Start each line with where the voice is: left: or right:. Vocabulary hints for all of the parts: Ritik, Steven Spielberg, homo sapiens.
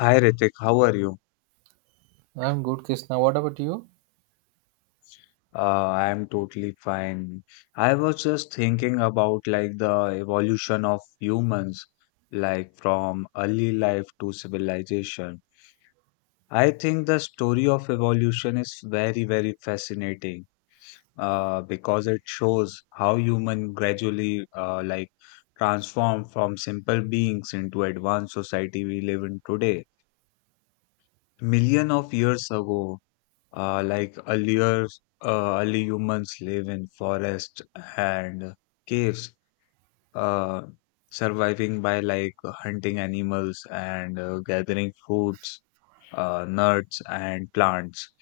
left: Hi Ritik, how are you?
right: I'm good, Krishna. What about you?
left: Uh, I am totally fine. I was just thinking about like the evolution of humans, like from early life to civilization. I think the story of evolution is very, very fascinating, because it shows how human gradually like transform from simple beings into advanced society we live in today. Million of years ago, like earlier, early humans live in forests and caves, uh, surviving by like hunting animals and gathering foods, nuts and plants.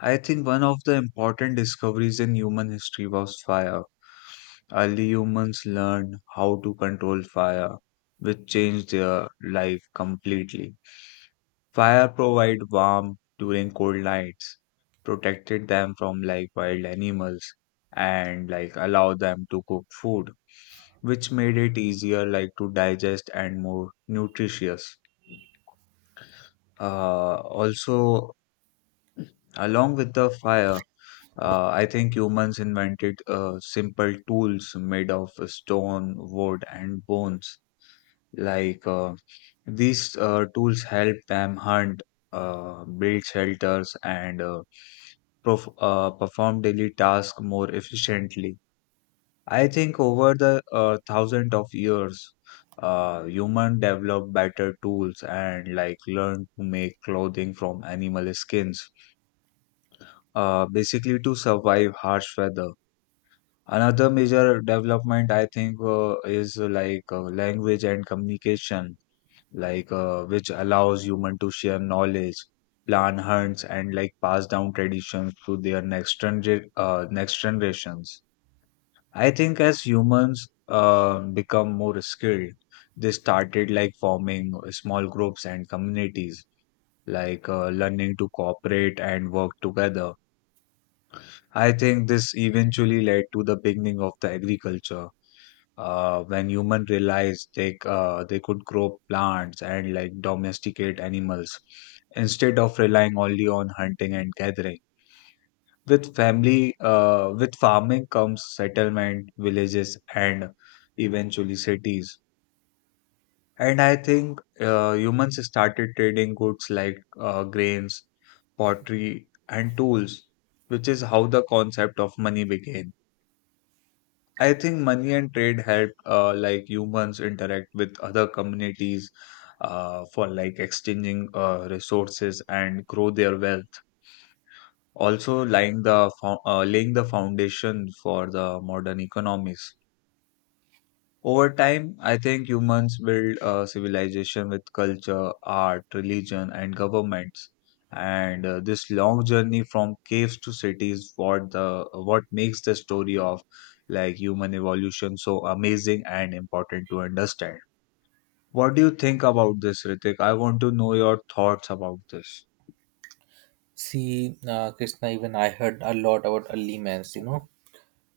left: I think one of the important discoveries in human history was fire. Early humans learned how to control fire, which changed their life completely. Fire provide warmth during cold nights, protected them from like wild animals and like allow them to cook food, which made it easier like to digest and more nutritious. Also, along with the fire, I think humans invented simple tools made of stone, wood, and bones, like, these tools help them hunt, build shelters, and perform daily tasks more efficiently. I think over the thousand of years, human developed better tools and like learned to make clothing from animal skins, basically to survive harsh weather. Another major development, I think, is language and communication, like, which allows human to share knowledge, plan hunts, and like pass down traditions to their next generations. I think as humans become more skilled, they started like forming small groups and communities, like, learning to cooperate and work together. I think this eventually led to the beginning of the agriculture, when human realized they could grow plants and like domesticate animals instead of relying only on hunting and gathering. With farming comes settlement villages and eventually cities. And I think humans started trading goods, like, grains, pottery, and tools, which is how the concept of money began. I think money and trade help like humans interact with other communities, for like exchanging resources and grow their wealth. Also, laying the foundation for the modern economies. Over time, I think humans build a civilization with culture, art, religion, and governments. And this long journey from caves to cities, what makes the story of like human evolution so amazing and important to understand. What do you think about this, Ritik? I want to know your thoughts about this.
right: See, Krishna, even I heard a lot about early mans.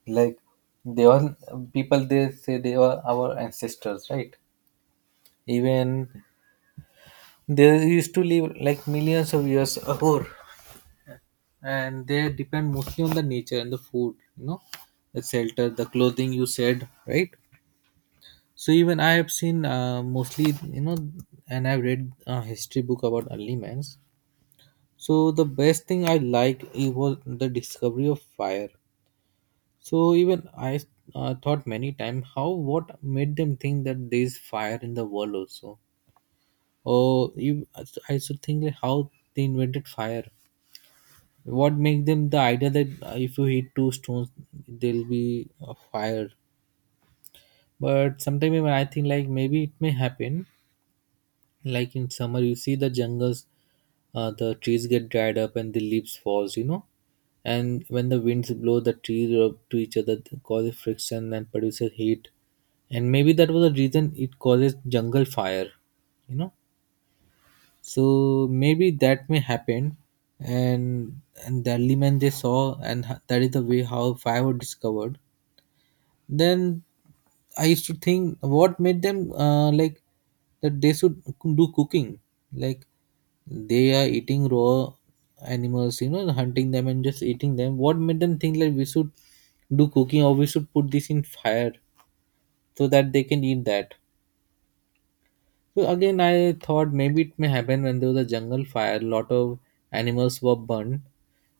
right: Like they were people they say they were our ancestors, right? Even they used to live like millions of years ago. And they depend mostly on the nature and the food, the shelter, the clothing you said, right? So even I have seen mostly, and I've read a history book about early mans. So the best thing I like it was the discovery of fire. So even I thought many times how what made them think that there is fire in the world also. Or you, I should think like how they invented fire. What make them the idea that if you hit two stones, there'll be a fire. But sometimes even I think like maybe it may happen, like in summer you see the jungles the trees get dried up and the leaves falls, and when the winds blow the trees rub to each other causes friction and produces heat, and maybe that was the reason it causes jungle fire you know so maybe that may happen. And and the early man they saw and that is the way how fire was discovered. Then I used to think what made them like that they should do cooking, like they are eating raw animals, you know, and hunting them and just eating them. What made them think like we should do cooking or we should put this in fire so that they can eat that? So again, I thought maybe it may happen when there was a jungle fire. A lot of animals were burned,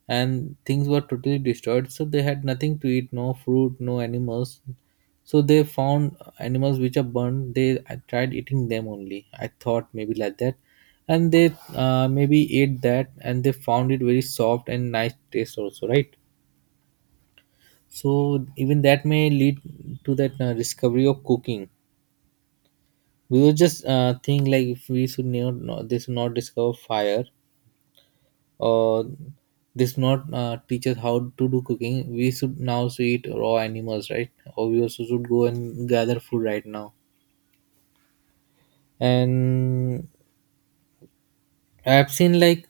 right: and things were totally destroyed. So they had nothing to eat, no fruit, no animals. So they found animals which are burned. They tried eating them only. I thought maybe like that, and they maybe ate that, and they found it very soft and nice taste also, right? So even that may lead to that discovery of cooking. We would just think, like, if we should not, not this not discover fire, or this not teach us how to do cooking, we should now so eat raw animals, right? Or we also should go and gather food right now. And I've seen, like,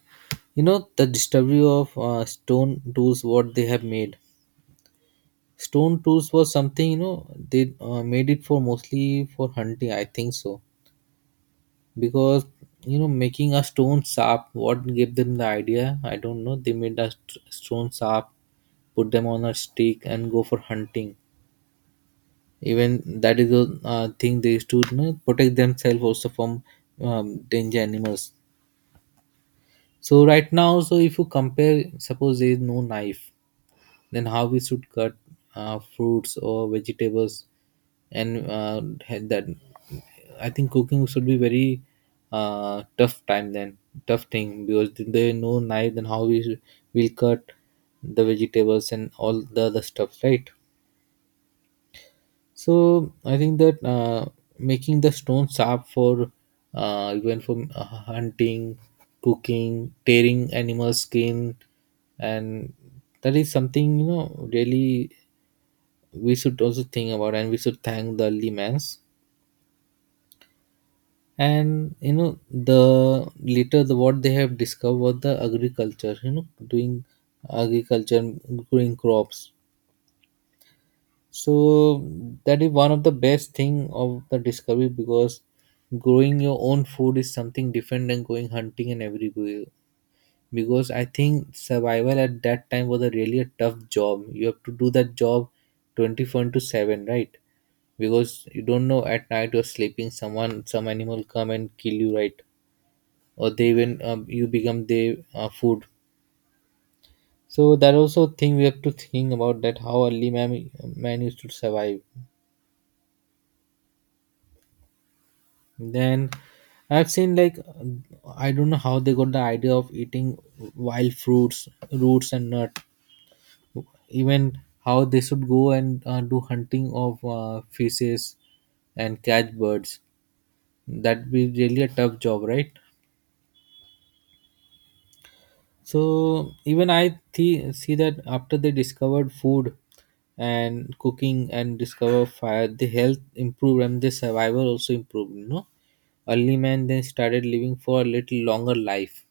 right: you know the discovery of stone tools what they have made. Stone tools was something, you know, they made it for mostly for hunting, I think so, because, you know, making a stone sharp, what gave them the idea? I don't know. They made a stone sharp, put them on a stick and go for hunting. Even that is a thing they used to, you know, protect themselves also from danger animals. So right now, so if you compare, suppose there is no knife, then how we should cut fruits or vegetables, and had that, I think cooking should be very tough time, then tough thing, because there is no knife, then how we will cut the vegetables and all the other stuff, right? So I think that making the stone sharp for even for hunting, cooking, tearing animal skin, and that is something, you know, really we should also think about, and we should thank the early mans. And, you know, the later the what they have discovered was the agriculture, you know, doing agriculture and growing crops. So that is one of the best thing of the discovery, because growing your own food is something different than going hunting and everywhere. Because I think survival at that time was a really a tough job. You have to do that job 24/7, right? Because you don't know, at night you're sleeping, someone, some animal come and kill you, right? Or they even you become their food. So that also thing we have to think about, that how early man used to survive. Then I've seen, like, I don't know how they got the idea of eating wild fruits, roots and nut. Even how they should go and do hunting of fishes and catch birds, that be really a tough job, right? So even I see that after they discovered food and cooking and discover fire, the health improved and the survival also improved, you know. Early man then started living for a little longer life.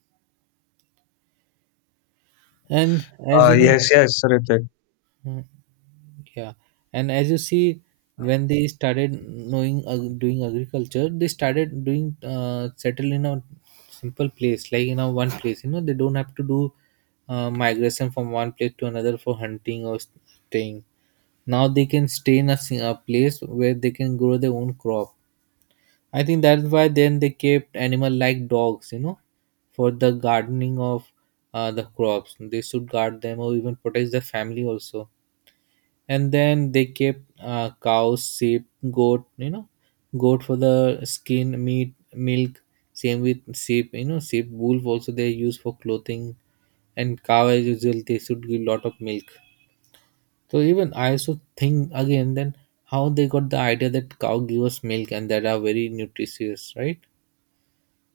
right: And as you know,
left: Yes, yes, Ritik.
right: yeah, and as you see, when they started knowing doing agriculture, they started doing settle in a simple place, like in a one place, you know, they don't have to do migration from one place to another for hunting or staying. Now they can stay in a place where they can grow their own crop. I think that's why then they kept animal like dogs, you know, for the gardening of the crops, they should guard them or even protect the family also. And then they kept cows, sheep, goat, you know, goat for the skin, meat, milk, same with sheep, you know, sheep wolf also they use for clothing, and cow as usual they should give lot of milk. So even I also think again, then how they got the idea that cow give us milk and that are very nutritious, right?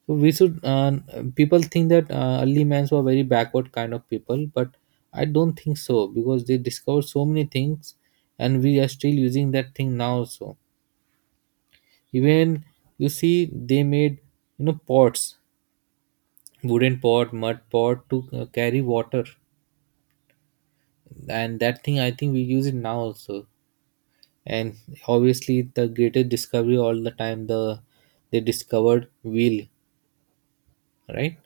right: So we should. People think that early mans were very backward kind of people, but I don't think so because they discovered so many things, and we are still using that thing now. Also, even you see, they made, you know, pots, wooden pot, mud pot to carry water, and that thing I think we use it now also. And obviously, the greatest discovery all the time, they discovered wheel, right?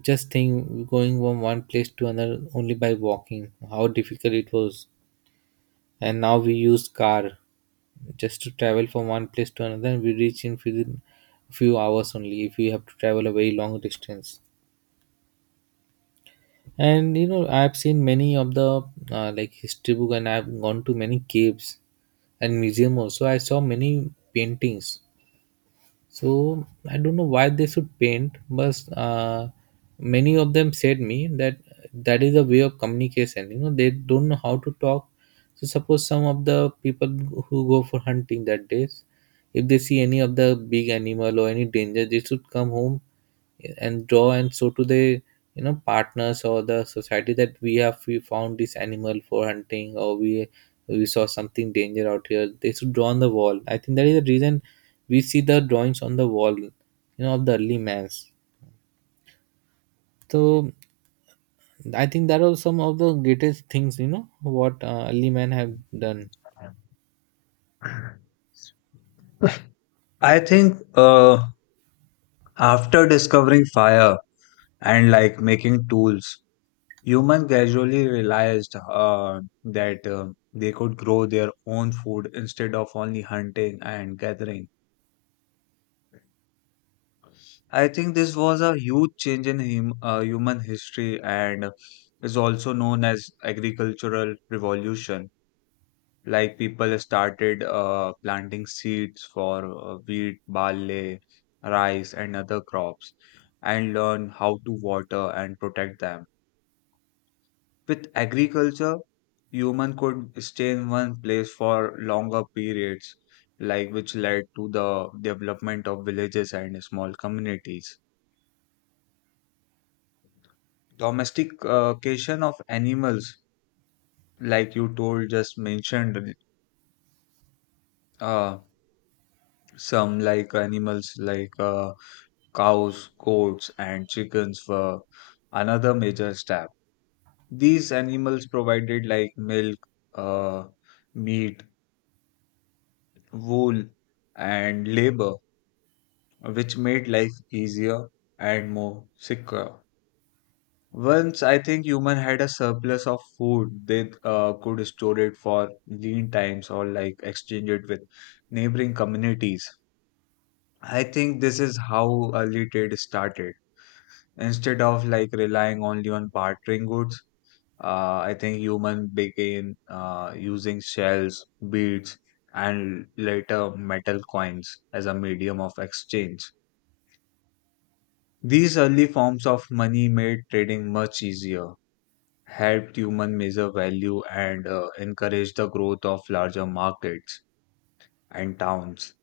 right: Just think going from one place to another only by walking, how difficult it was. And now we use car just to travel from one place to another, and we reach in within few hours only if we have to travel a very long distance. And, you know, I've seen many of the like history book, and I've gone to many caves and museum. Also I saw many paintings. So I don't know why they should paint, but many of them said me that that is a way of communication, you know, they don't know how to talk. So suppose some of the people who go for hunting that days, if they see any of the big animal or any danger, they should come home and draw and show to the, you know, partners or the society that we found this animal for hunting, or we saw something danger out here, they should draw on the wall. I think that is the reason we see the drawings on the wall of the early man's. So I think that are some of the greatest things, you know what early man have done.
left: I think after discovering fire and like making tools, humans gradually realized that they could grow their own food instead of only hunting and gathering. I think this was a huge change in human history and is also known as agricultural revolution. Like people started planting seeds for wheat, barley, rice, and other crops, and learn how to water and protect them. With agriculture, human could stay in one place for longer periods, like which led to the development of villages and small communities. Domestication of animals, like you told, just mentioned, uh, some like animals like, cows, goats, and chickens were another major step. These animals provided like milk, uh, meat, wool, and labor, which made life easier and more secure. Once I think human had a surplus of food, they could store it for lean times or like exchange it with neighboring communities. I think this is how early trade started. Instead of like relying only on bartering goods, I think human began using shells, beads, and later metal coins as a medium of exchange. These early forms of money made trading much easier, helped human measure value, and encouraged the growth of larger markets and towns.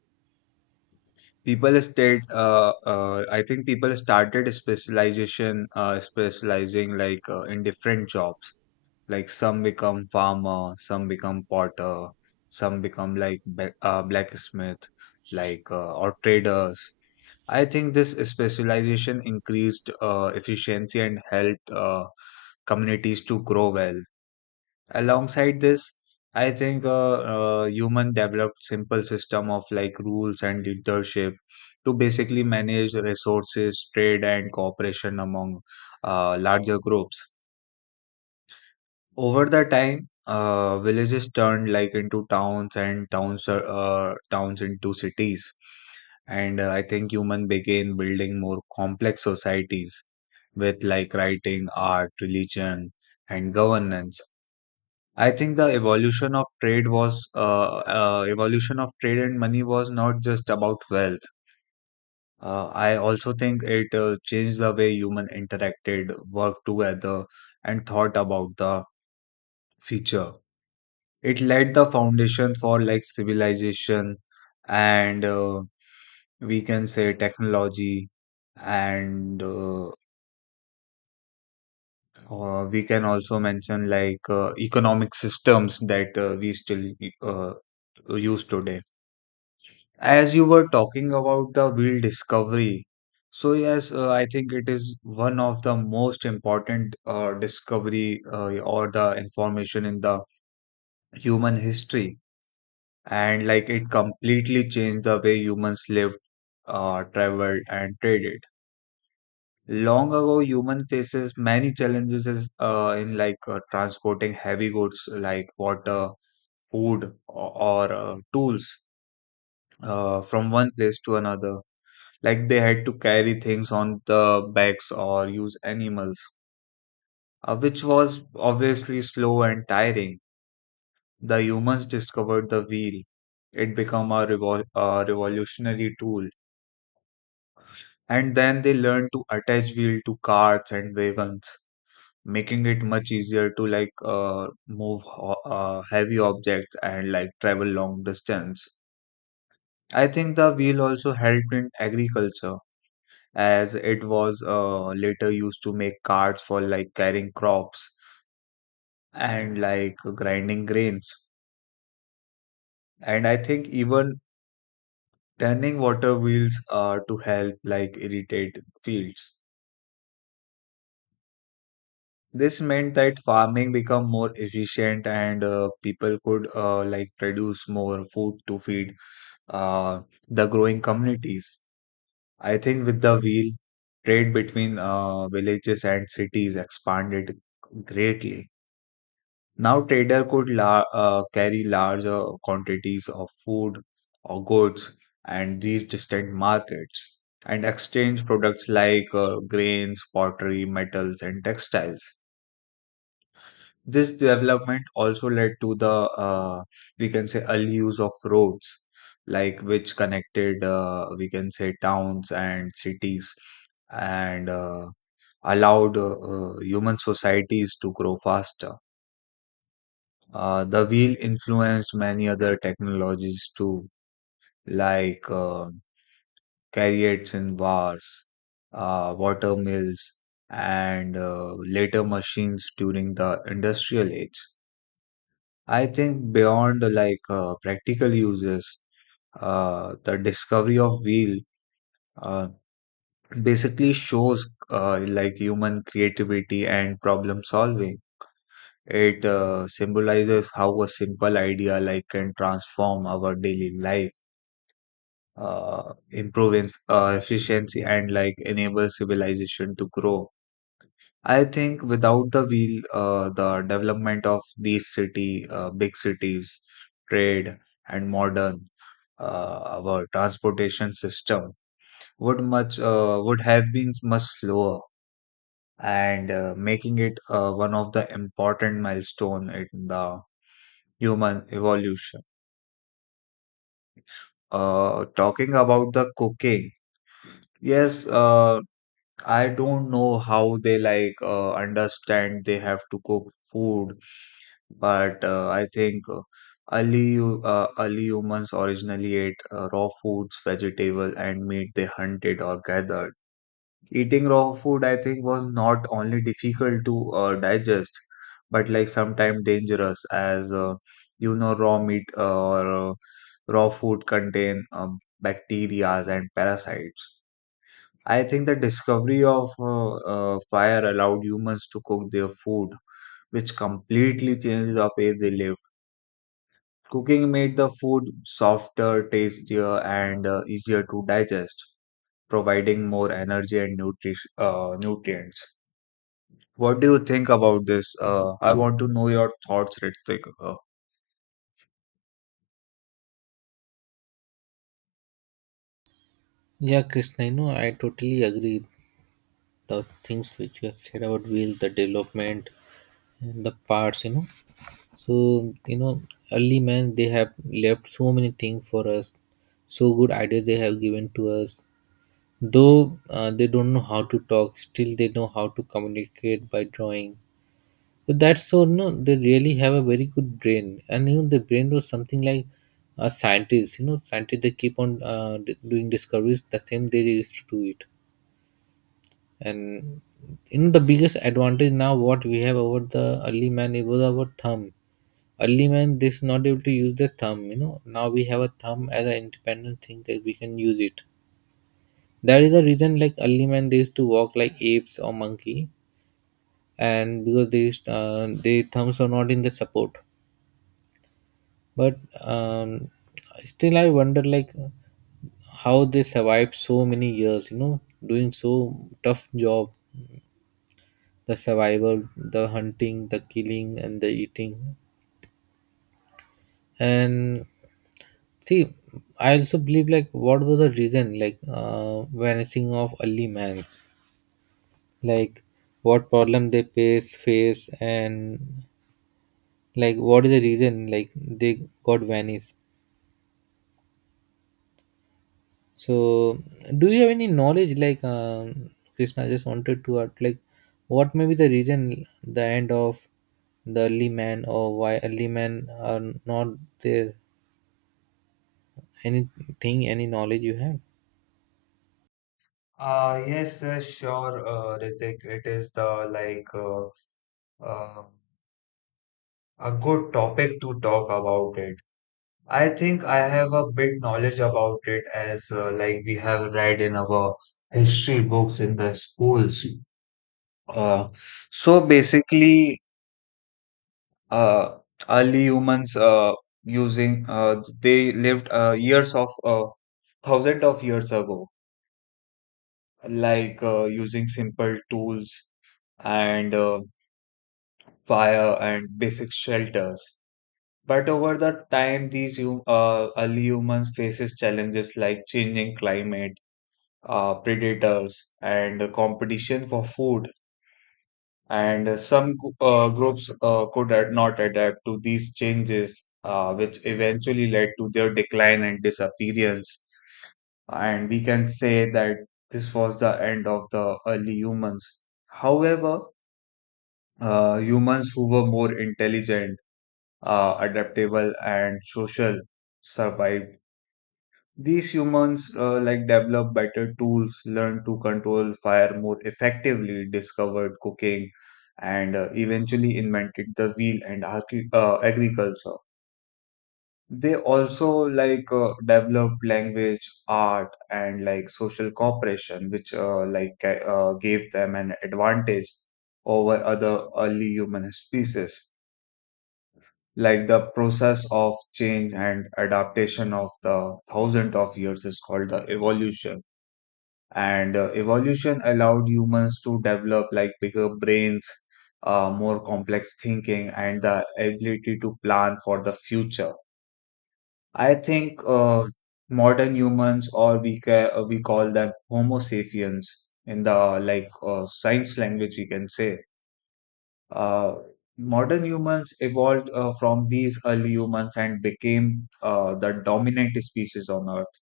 left: I think people started specializing like, in different jobs like some become farmer, some become potter, some become like blacksmith, like, or traders. I think this specialization increased efficiency and helped communities to grow well. Alongside this, I think human developed simple system of like rules and leadership to basically manage resources, trade, and cooperation among larger groups. Over the time, villages turned like into towns, and towns into cities. And I think human began building more complex societies with like writing, art, religion, and governance. I think the evolution of trade and money was not just about wealth. I also think it changed the way human interacted, worked together, and thought about the future. It laid the foundation for like civilization, and we can say technology, and we can also mention like, economic systems that we still uh, use today. As you were talking about the wheel discovery, so yes, I think it is one of the most important discovery or the information in the human history, and like it completely changed the way humans lived, traveled, and traded. Long ago, human faces many challenges is, in like, transporting heavy goods like water, food, or tools from one place to another. Like they had to carry things on the backs or use animals, which was obviously slow and tiring. The humans discovered the wheel. It became a revolutionary tool. And then they learn to attach wheel to carts and wagons, making it much easier to like move heavy objects and like travel long distance. I think the wheel also helped in agriculture as it was later used to make carts for like carrying crops and like grinding grains. And I think even turning water wheels to help like irrigate fields. This meant that farming become more efficient and people could like produce more food to feed uh, the growing communities. I think with the wheel, trade between villages and cities expanded greatly. Now trader could la carry larger quantities of food or goods and reach distant markets and exchange products like, grains, pottery, metals, and textiles. This development also led to the we can say early use of roads, like which connected, we can say, towns and cities, and allowed human societies to grow faster. The wheel influenced many other technologies too, like, chariots and wars, water mills, and later machines during the industrial age. I think beyond like practical uses, the discovery of wheel uh, basically shows like human creativity and problem solving. It symbolizes how a simple idea like can transform our daily life, improve in, efficiency, and like enable civilization to grow. I think without the wheel, the development of big cities, trade, and modern our transportation system would have been much slower, and making it one of the important milestone in the human evolution. Talking about the cooking, yes, I don't know how they like understand they have to cook food, but I think early humans originally ate raw foods, vegetable, and meat they hunted or gathered. Eating raw food, I think, was not only difficult to digest, but like sometimes dangerous, as you know, raw meat or raw food contain bacteria and parasites. I think the discovery of fire allowed humans to cook their food, which completely changed the way they lived. Cooking made the food softer, tastier, and easier to digest, providing more energy and nutrients. What do you think about this? I want to know your thoughts, Ritik. Uh,
right: Yeah, Krishna, I totally agree the things which you have said about wheel, the development and the parts. So early man they have left so many things for us, so good ideas they have given to us. Though they don't know how to talk, still they know how to communicate by drawing. So that's so no, they really have a very good brain. And the brain was something like a scientist. Scientists they keep on doing discoveries the same they used to do it. And the biggest advantage now what we have over the early man, it was our thumb. Early man they is not able to use the thumb. Now we have a thumb as an independent thing that we can use it. That is the reason, like early man, they used to walk like apes or monkey, and because they used, their thumbs are not in the support. But still, I wonder, like, how they survived so many years. Doing so tough job, the survival, the hunting, the killing, and the eating. And see, I also believe, like, what was the reason like vanishing of early man's, like what problem they face and like what is the reason like they got vanished. So do you have any knowledge like, Krishna, I just wanted to ask, like, what may be the reason, the end of the early man, or why early men are not there, anything, any knowledge you have?
left: Yes, yes, sure, Ritik. It is the like uh, a good topic to talk about it. I think I have a bit knowledge about it as like we have read in our history books in the schools. Uh, so basically, uh, early humans using they lived years of thousands of years ago, like using simple tools and fire and basic shelters. But over the time, these hum early humans faces challenges like changing climate, predators, and competition for food. And some groups could not adapt to these changes, which eventually led to their decline and disappearance. And we can say that this was the end of the early humans. However, humans who were more intelligent, adaptable, and social survived. These humans like develop better tools, learn to control fire more effectively, discovered cooking, and eventually invented the wheel and agriculture. They also like developed language, art, and like social cooperation, which like gave them an advantage over other early human species. Like the process of change and adaptation of the thousand of years is called the evolution, and evolution allowed humans to develop like bigger brains, more complex thinking, and the ability to plan for the future. I think modern humans, or we call them Homo sapiens in the like science language, we can say, uh, modern humans evolved from these early humans and became the dominant species on Earth.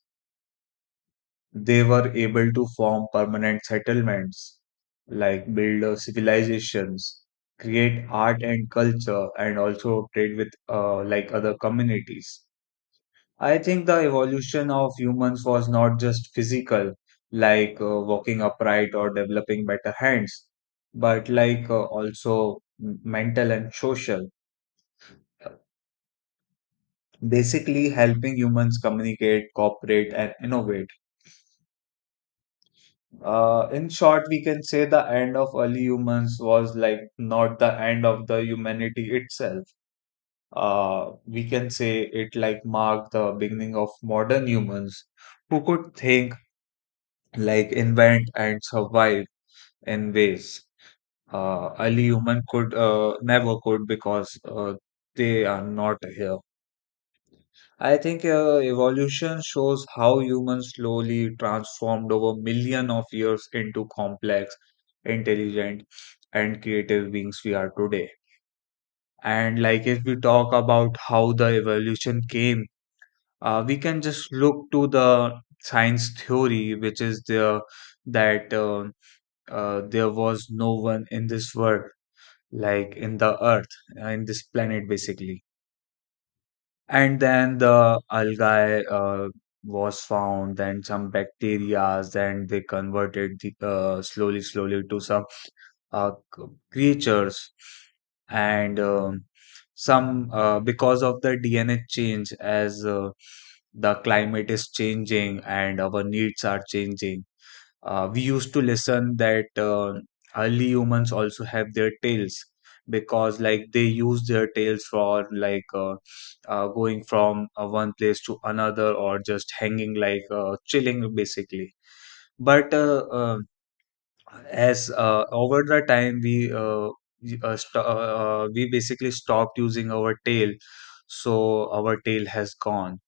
left: They were able to form permanent settlements, like build civilizations, create art and culture, and also trade with like other communities. I think the evolution of humans was not just physical, like walking upright or developing better hands, but like also mental and social, basically helping humans communicate, cooperate, and innovate. In short, we can say the end of early humans was like not the end of the humanity itself. We can say it like marked the beginning of modern humans who could think, like invent and survive in ways early human could never could, because they are not here. I think evolution shows how humans slowly transformed over million of years into complex, intelligent, and creative beings we are today. And like if we talk about how the evolution came, we can just look to the science theory, which is there, that there was no one in this world, like in the earth, in this planet basically. And then the algae was found, then some bacteria, then they converted slowly, slowly to some uh, c- creatures. And because of the DNA change, as the climate is changing and our needs are changing, we used to listen that early humans also have their tails, because like they use their tails for like going from one place to another, or just hanging like chilling basically. But as over the time, y- uh, st- uh, we basically stopped using our tail, so our tail has gone.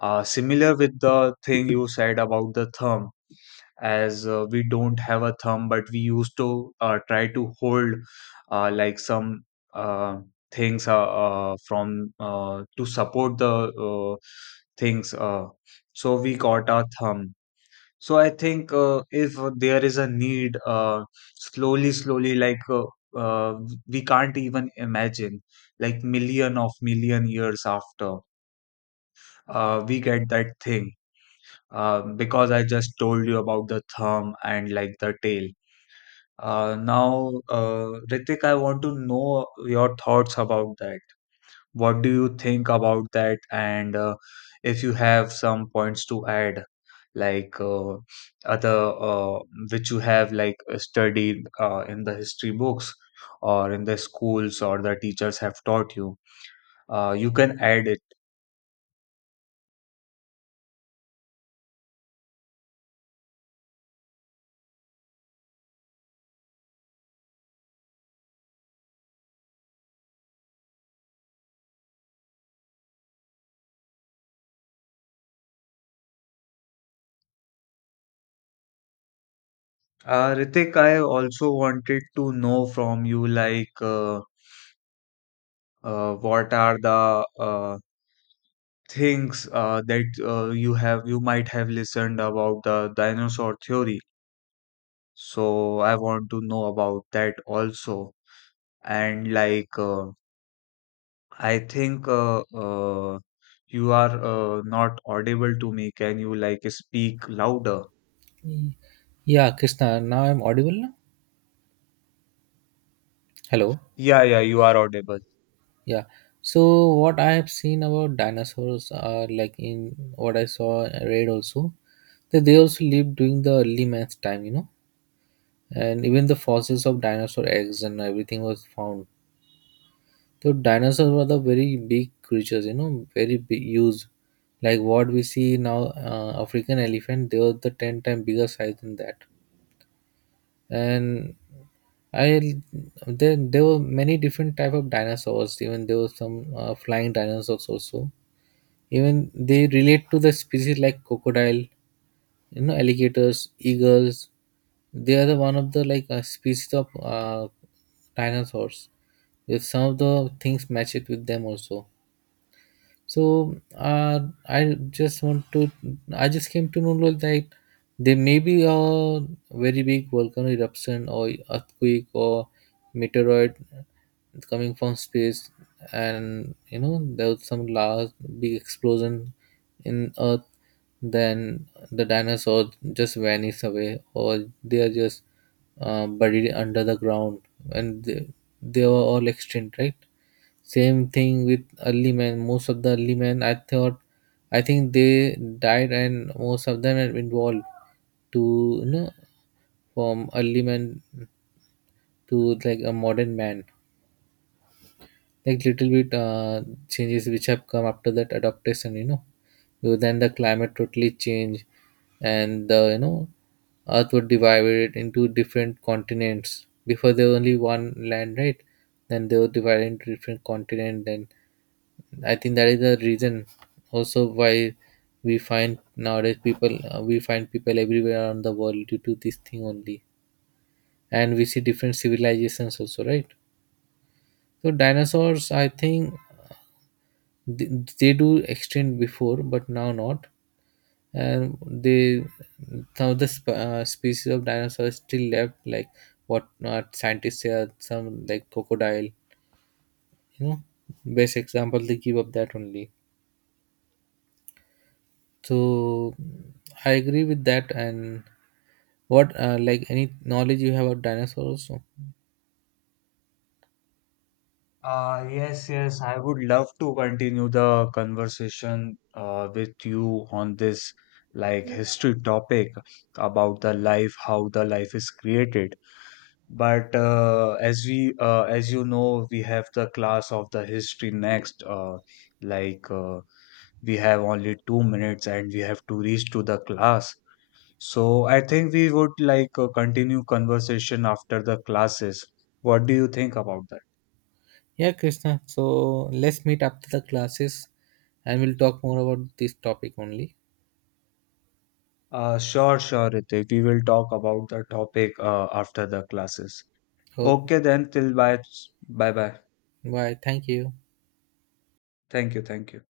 left: Similar with the thing you said about the thumb, as we don't have a thumb, but we used to try to hold like some uh, things from to support the uh, things, so we got our thumb. So I think if there is a need, slowly slowly like uh, we can't even imagine, like million of million years after, we get that thing, because I just told you about the thumb and like the tail. Now, Ritik, I want to know your thoughts about that. What do you think about that? And if you have some points to add, like other which you have like studied in the history books or in the schools or the teachers have taught you, you can add it. Ritik, I also wanted to know from you like what are the things that you might have listened about the dinosaur theory, so I want to know about that also. And like I think uh, you are not audible to me. Can you like speak louder?
right: Yeah, Krishna, now I'm audible now. Hello.
left: Yeah, yeah, you are audible.
right: Yeah. So what I have seen about dinosaurs are, like, in what I saw, I read also, that they also lived during the early math time, and even the fossils of dinosaur eggs and everything was found. So dinosaurs were the very big creatures, very big, huge. Like what we see now, African elephant, they were the 10 times bigger size than that. And I then there were many different type of dinosaurs. Even there were some flying dinosaurs also. Even they relate to the species like crocodile, alligators, eagles. They are the one of the like species of dinosaurs, with some of the things match it with them also. So I just want to, I just came to know, like, that there may be a very big volcano eruption or earthquake or meteoroid, it's coming from space, and there was some large big explosion in earth. Then the dinosaurs just vanish away, or they are just buried under the ground, and they were all extinct, right? Same thing with early men. Most of the early men I think they died, and most of them have evolved to, you know, from early man to like a modern man, like little bit changes which have come after that adaptation, you know. Because then the climate totally changed, and the, earth was divided into different continents, before there was only one land, right? Then they were divided into different continent. Then I think that is the reason also why we find nowadays people, we find people everywhere around the world due to this thing only, and we see different civilizations also, right? So dinosaurs, I think they, they do extend before, but now not. And they, some of the species of dinosaurs still left, like what not scientists say, are some like crocodile, you know best example they give up that only. So I agree with that. And what like any knowledge you have about dinosaurs also?
left: Yes, yes, I would love to continue the conversation with you on this like history topic about the life, how the life is created. But as you know, we have the class of the history next. Like uh, we have only 2 minutes, and we have to reach to the class. So I think we would like continue conversation after the classes. What do you think about that?
right: Yeah, Krishna, so let's meet after the classes, and we'll talk more about this topic only.
left: Sure, sure, Ritik. We will talk about the topic after the classes.
right: Okay,
left: Okay, then. Till bye. Bye bye.
right: bye, thank you.
left: Thank you. Thank you.